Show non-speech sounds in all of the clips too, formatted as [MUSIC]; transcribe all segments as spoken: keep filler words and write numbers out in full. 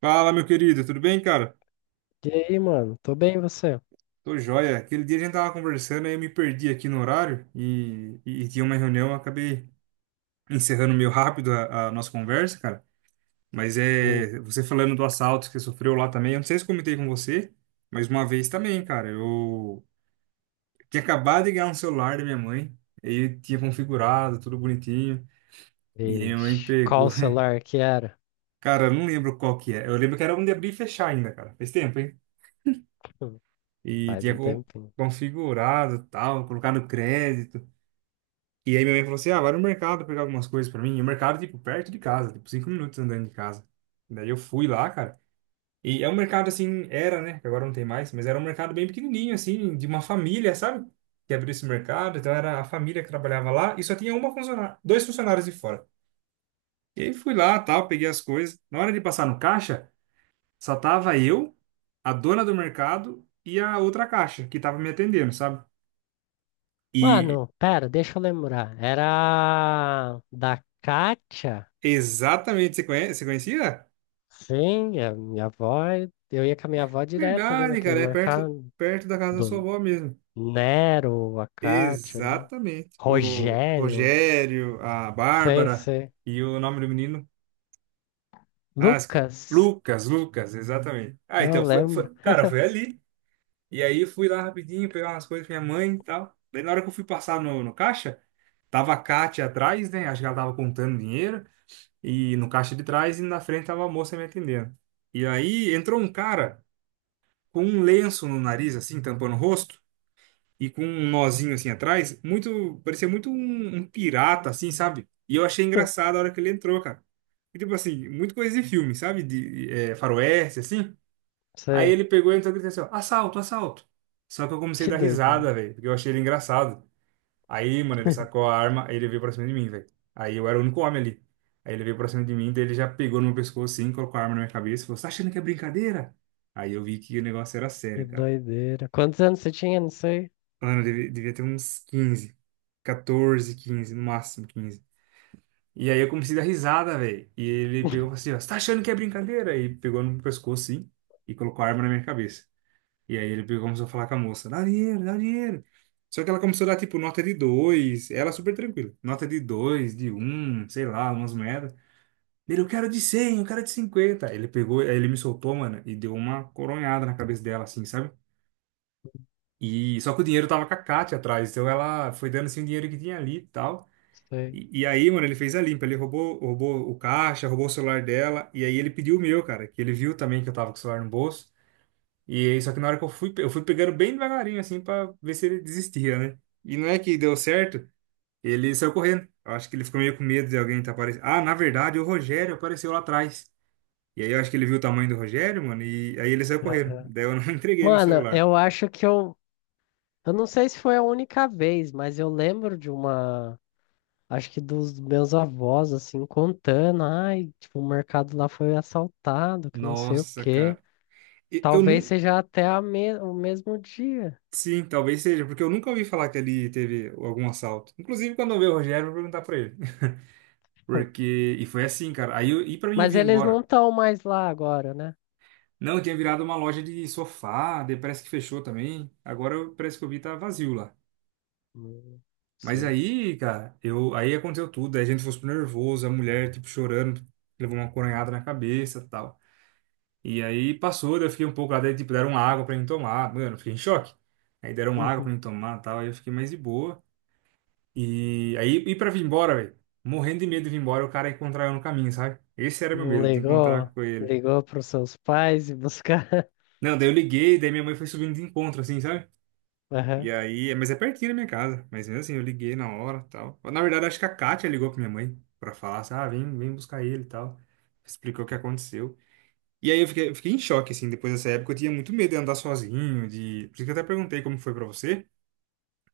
Fala, meu querido, tudo bem, cara? E aí, mano? Tô bem, e você? Tô joia. Aquele dia a gente tava conversando e eu me perdi aqui no horário e, e, e tinha uma reunião, eu acabei encerrando meio rápido a, a nossa conversa, cara. Mas Hum, é, você falando do assalto que você sofreu lá também, eu não sei se eu comentei com você, mas uma vez também, cara, eu tinha acabado de ganhar um celular da minha mãe, aí tinha configurado, tudo bonitinho, e aí minha mãe vixe. Qual pegou. o [LAUGHS] celular que era? Cara, eu não lembro qual que é. Eu lembro que era um de abrir e fechar ainda, cara. Faz tempo, hein? Hum, E Faz tinha um con- tempinho. configurado, tal, colocado crédito. E aí minha mãe falou assim: ah, vai no mercado pegar algumas coisas pra mim. E o mercado, tipo, perto de casa, tipo, cinco minutos andando de casa. Daí eu fui lá, cara. E é um mercado assim, era, né? que agora não tem mais, mas era um mercado bem pequenininho, assim, de uma família, sabe? Que abriu esse mercado. Então era a família que trabalhava lá e só tinha uma funcionária, dois funcionários de fora. E aí fui lá, tal, peguei as coisas. Na hora de passar no caixa, só tava eu, a dona do mercado e a outra caixa que tava me atendendo, sabe? E Mano, pera, deixa eu lembrar. Era da Kátia? exatamente, você conhece, você conhecia? Sim, a minha avó. Eu ia com a minha avó direto ali Verdade, naquele cara, é perto, mercado. perto da casa da sua Do avó mesmo. Nero, a Kátia ali. Exatamente. O Rogério. Rogério, a Sei, Bárbara sei. e o nome do menino, ah, esque- Lucas. Lucas, Lucas, exatamente. Ah, Eu então, foi, lembro. foi- cara, foi ali. E aí eu fui lá rapidinho pegar umas coisas com minha mãe e tal. Daí na hora que eu fui passar no, no caixa, tava a Kátia atrás, né? Acho que ela tava contando dinheiro. E no caixa de trás e na frente tava a moça me atendendo. E aí entrou um cara, com um lenço no nariz, assim, tampando o rosto, e com um nozinho assim atrás, muito, parecia muito um, um pirata, assim, sabe? E eu achei [LAUGHS] engraçado a hora que ele entrou, cara. E, tipo assim, muito coisa de filme, sabe? De é, faroeste, assim. Aí Sei. ele pegou e entrou e disse assim, ó, assalto, assalto. Só que eu comecei a Que dar doideira. risada, velho, porque eu achei ele engraçado. Aí, mano, ele sacou [LAUGHS] a arma, aí ele veio pra cima de mim, velho. Aí eu era o único homem ali. Aí ele veio pra cima de mim, daí ele já pegou no meu pescoço assim, colocou a arma na minha cabeça e falou, você tá achando que é brincadeira? Aí eu vi que o negócio era Que sério, cara. doideira. Quantos anos você tinha? Não sei. Mano, eu devia, devia ter uns quinze, quatorze, quinze, no máximo quinze. E aí eu comecei a dar risada, velho. E ele pegou e falou assim, ó, você tá achando que é brincadeira? E pegou no meu pescoço, sim, e colocou a arma na minha cabeça. E aí ele pegou e começou a falar com a moça, dá dinheiro, dá dinheiro. Só que ela começou a dar, tipo, nota de dois, ela super tranquila. Nota de dois, de um, sei lá, umas moedas. Ele, eu quero de cem, eu quero de cinquenta. Ele pegou, aí ele me soltou, mano, e deu uma coronhada na cabeça dela, assim, sabe? E só que o dinheiro tava com a Kátia atrás, então ela foi dando assim o dinheiro que tinha ali e tal. Sei. E, e aí, mano, ele fez a limpa, ele roubou, roubou o caixa, roubou o celular dela, e aí ele pediu o meu, cara, que ele viu também que eu tava com o celular no bolso. E aí, só que na hora que eu fui, eu fui pegando bem devagarinho, assim, pra ver se ele desistia, né? E não é que deu certo, ele saiu correndo. Eu acho que ele ficou meio com medo de alguém tá aparecendo. Ah, na verdade, o Rogério apareceu lá atrás. E aí eu acho que ele viu o tamanho do Rogério, mano, e aí ele saiu correndo. Aham. Daí eu não [LAUGHS] entreguei meu Mano, celular. eu acho que eu. Eu não sei se foi a única vez, mas eu lembro de uma. Acho que dos meus avós, assim, contando. Ai, tipo, o mercado lá foi assaltado, que não sei o Nossa, quê. cara. E- Eu Talvez não, seja até a me... o mesmo dia. Sim, talvez seja, porque eu nunca ouvi falar que ali teve algum assalto. Inclusive, quando eu ver o Rogério, eu vou perguntar pra ele. [LAUGHS] [LAUGHS] Porque. E foi assim, cara. Aí eu, e pra mim Mas vir eles não embora. estão mais lá agora, né? Não, tinha virado uma loja de sofá, daí parece que fechou também. Agora eu- parece que eu vi tá vazio lá. Não Mas sei. aí, cara, eu, aí aconteceu tudo. Aí a gente foi super nervoso, a mulher, tipo, chorando, levou uma coronhada na cabeça e tal. E aí passou, daí eu fiquei um pouco lá, daí, tipo, deram água pra mim tomar. Mano, eu fiquei em choque. Aí deram água pra Uhum. mim tomar e tal. Aí eu fiquei mais de boa. E aí, ir pra vir embora, velho. Morrendo de medo de vir embora, o cara encontrar eu no caminho, sabe? Esse era meu Não medo, de encontrar ligou? com ele. Ligou para os seus pais e buscar? Não, daí eu liguei, daí minha mãe foi subindo de encontro, assim, sabe? [LAUGHS] Aham, E aí, é- mas é pertinho da minha casa. Mas mesmo assim, eu liguei na hora tal. Na verdade, acho que a Kátia ligou pra minha mãe pra falar, assim, ah, vem, vem buscar ele e tal. Explicou o que aconteceu. E aí eu fiquei, eu fiquei em choque, assim, depois dessa época eu tinha muito medo de andar sozinho, de... Por isso que eu até perguntei como foi pra você.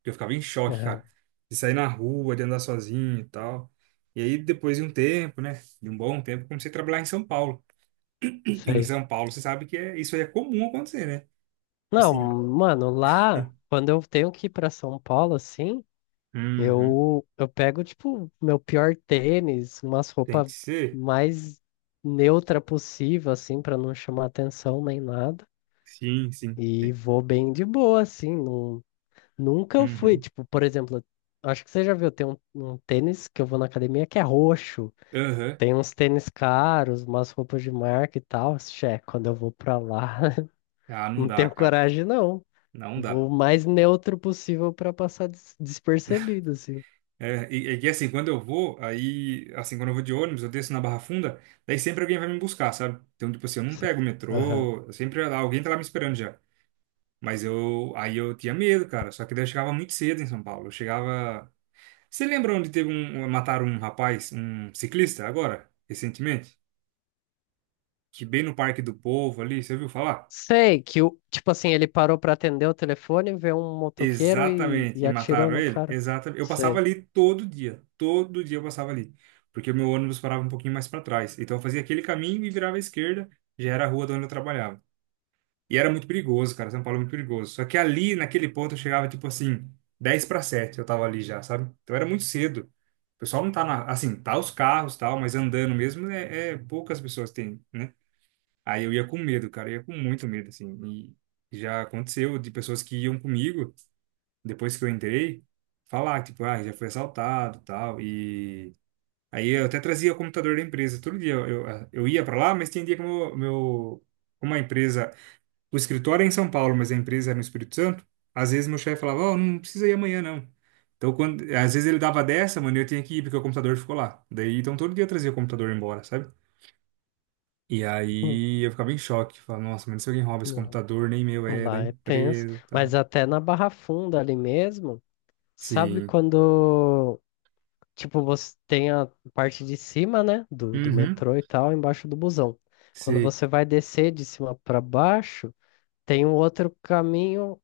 Eu ficava em choque, aham. cara. De sair na rua, de andar sozinho e tal. E aí, depois de um tempo, né? De um bom tempo, comecei a trabalhar em São Paulo. E em Sei. São Paulo, você sabe que é, isso aí é comum acontecer, né? Tipo Não, assim, ó. mano, lá, quando eu tenho que ir pra São Paulo, assim, Uhum. eu, eu pego, tipo, meu pior tênis, umas Tem roupas que ser? mais neutra possível, assim, pra não chamar atenção nem nada. Sim, sim. E Tem. vou bem de boa, assim. Não, nunca eu fui, Uhum. tipo, por exemplo, acho que você já viu, tem um, um tênis que eu vou na academia que é roxo. Aham. Tem uns tênis caros, umas roupas de marca e tal. Xé, quando eu vou pra lá, [LAUGHS] Ah, não não dá, tenho cara. coragem, não. Não dá. Vou o mais neutro possível pra passar des- despercebido, assim. É, e, e que assim, quando eu vou, aí, assim, quando eu vou de ônibus, eu desço na Barra Funda, daí sempre alguém vai me buscar, sabe? Então, tipo assim, eu não Se- pego o aham. metrô, sempre alguém tá lá me esperando já. Mas eu, aí eu tinha medo, cara. Só que daí eu chegava muito cedo em São Paulo. Eu chegava. Você lembra onde teve um, um, mataram um rapaz, um ciclista, agora, recentemente? Que bem no Parque do Povo ali, você ouviu falar? Sei que o, tipo assim, ele parou pra atender o telefone, vê um motoqueiro e, Exatamente. e E atirou mataram no ele? cara. Exatamente. Eu passava Sei. ali todo dia. Todo dia eu passava ali. Porque o meu ônibus parava um pouquinho mais para trás. Então eu fazia aquele caminho e virava à esquerda. Já era a rua de onde eu trabalhava. E era muito perigoso, cara. São Paulo é muito perigoso. Só que ali, naquele ponto, eu chegava, tipo assim, dez para sete eu tava ali já, sabe? Então era muito cedo. O pessoal não tá na... Assim, tá os carros e tal, mas andando mesmo, é, é poucas pessoas têm, né? Aí eu ia com medo, cara. Eu ia com muito medo, assim. E já aconteceu de pessoas que iam comigo, depois que eu entrei, falar, tipo, ah, já foi assaltado e tal. E... Aí eu até trazia o computador da empresa. Todo dia eu, eu, eu ia para lá, mas tinha dia que o meu, meu, como a empresa o escritório é em São Paulo, mas a empresa era no Espírito Santo. Às vezes meu chefe falava, ó, não precisa ir amanhã, não. Então, quando, às vezes ele dava dessa, mano, e eu tinha que ir porque o computador ficou lá. Daí, então, todo dia eu trazia o computador embora, sabe? E Hum, aí eu ficava em choque. Falava, nossa, mas se alguém rouba esse não. computador, nem meu é, da Lá é tenso. empresa e Mas tal. até na Barra Funda ali mesmo, sabe Sim. quando, tipo, você tem a parte de cima, né, do, do Uhum. metrô e tal, embaixo do busão. Quando Sei. você vai descer de cima pra baixo, tem um outro caminho.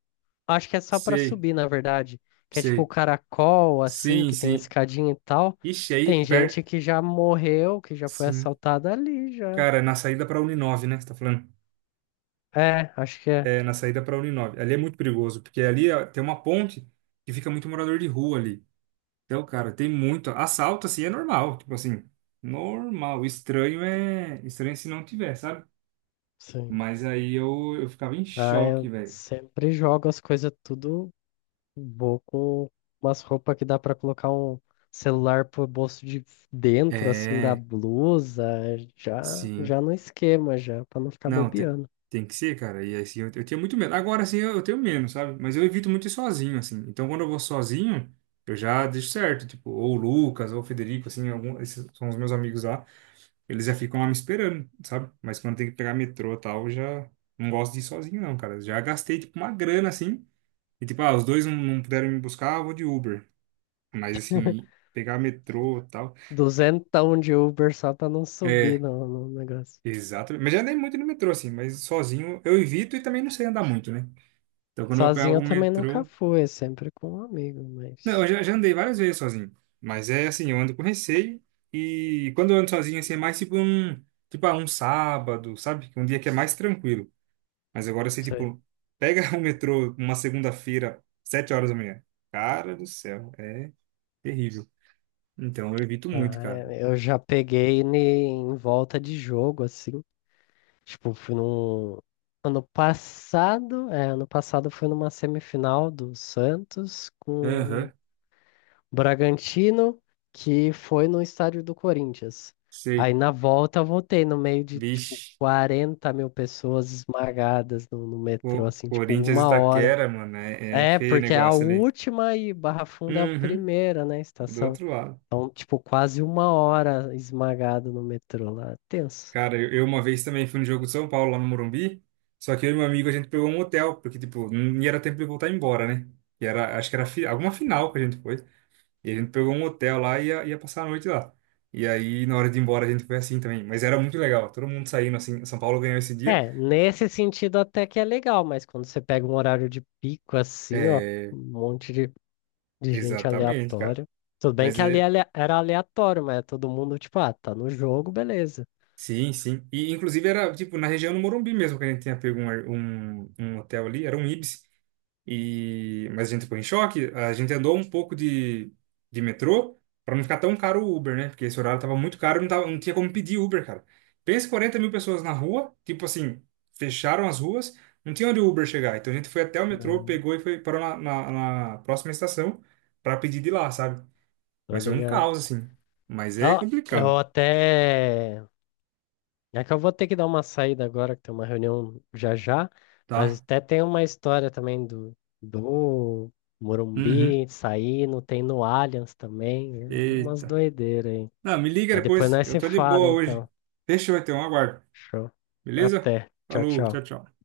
Acho que é só pra Sei. subir, na verdade. Que é tipo o Sei. caracol, assim, Sim, que tem sim. escadinha e tal. Ixi, aí, Tem gente per... que já morreu, que já foi Sim. assaltada ali já. Cara, na saída pra Uninove, né? Você tá falando? É, acho que é. É, na saída para a Uninove. Ali é muito perigoso, porque ali ó, tem uma ponte que fica muito morador de rua ali. Então, cara, tem muito. Assalto, assim, é normal. Tipo assim, normal. Estranho é. Estranho se não tiver, sabe? Sim. Mas aí eu, eu ficava em Ah, choque, eu velho. sempre jogo as coisas tudo. Vou com umas roupas que dá pra colocar um celular pro bolso de dentro, assim, da É, blusa. Já, sim. já no esquema, já, pra não ficar Não, tem, bobeando. tem que ser, cara. E assim, eu, eu tinha muito medo. Agora, assim, eu, eu tenho menos, sabe? Mas eu evito muito ir sozinho, assim. Então, quando eu vou sozinho, eu já deixo certo. Tipo, ou o Lucas, ou o Federico, assim, algum, esses são os meus amigos lá. Eles já ficam lá me esperando, sabe? Mas quando tem que pegar metrô e tal, eu já não gosto de ir sozinho, não, cara. Já gastei, tipo, uma grana, assim. E, tipo, ah, os dois não, não puderam me buscar, eu vou de Uber. Mas, assim, pegar metrô e tal. Duzentão de Uber só pra não subir É, no, no negócio. exato. Mas já andei muito no metrô, assim, mas sozinho eu evito e também não sei andar muito, né? Então, quando eu pego Sozinho eu o também nunca metrô. fui, é sempre com um amigo, Não, mas. eu já, já andei várias vezes sozinho. Mas é assim, eu ando com receio. E quando eu ando sozinho, assim, é mais tipo um. Tipo, ah, um sábado, sabe? Um dia que é mais tranquilo. Mas agora você, Sei. tipo, pega [LAUGHS] o metrô uma segunda-feira, sete horas da manhã. Cara do céu, é terrível. Então eu evito muito, Ah, cara. é, eu já peguei ne- em volta de jogo, assim. Tipo, fui num. Ano passado, é, ano passado foi numa semifinal do Santos com Aham, o Bragantino, que foi no estádio do Corinthians. sei. Aí na volta eu voltei no meio de, tipo, Vixe, 40 mil pessoas esmagadas no, no metrô, Co- assim, tipo, Corinthians e uma hora. Itaquera, mano, é, é É, feio o porque é a negócio ali. última e Barra Funda é a Uhum, primeira, né, do estação. outro lado. Então, tipo, quase uma hora esmagado no metrô lá. Tenso. Cara, eu, eu uma vez também fui no jogo de São Paulo, lá no Morumbi. Só que eu e meu amigo, a gente pegou um hotel, porque, tipo, não ia era tempo de voltar embora, né? E era, acho que era fi- alguma final que a gente foi. E a gente pegou um hotel lá e ia, ia passar a noite lá. E aí, na hora de ir embora, a gente foi assim também. Mas era muito legal, todo mundo saindo assim. São Paulo ganhou esse dia. É, nesse sentido até que é legal, mas quando você pega um horário de pico assim, ó, É, um monte de, de gente exatamente, cara. aleatória. Tudo bem Mas que ali é é. ale- era aleatório, mas é todo mundo, tipo, ah, tá no jogo, beleza. Sim, sim. E inclusive era tipo na região do Morumbi mesmo que a gente tinha pego um, ar- um, um hotel ali, era um Ibis. E mas a gente ficou em choque, a gente andou um pouco de, de, metrô para não ficar tão caro o Uber, né? Porque esse horário tava muito caro, não tava, não tinha como pedir Uber, cara. Pensa quarenta mil pessoas na rua, tipo assim, fecharam as ruas, não tinha onde o Uber chegar. Então a gente foi até o metrô, Não, pegou e foi parou na, na, na, próxima estação para pedir de lá, sabe? tô Mas foi um ligado. caos assim. Mas é Ó, eu complicado, até é que eu vou ter que dar uma saída agora, que tem uma reunião já já, mas tá? até tem uma história também do, do Uhum. Morumbi saindo, tem no Allianz também, é umas Eita. doideiras aí. Não, me liga Mas depois depois. nós Eu se tô de fala, boa hoje. então. Deixa eu ter um aguardo. Show. Beleza? Até. Tchau, Falou, tchau. tchau, tchau.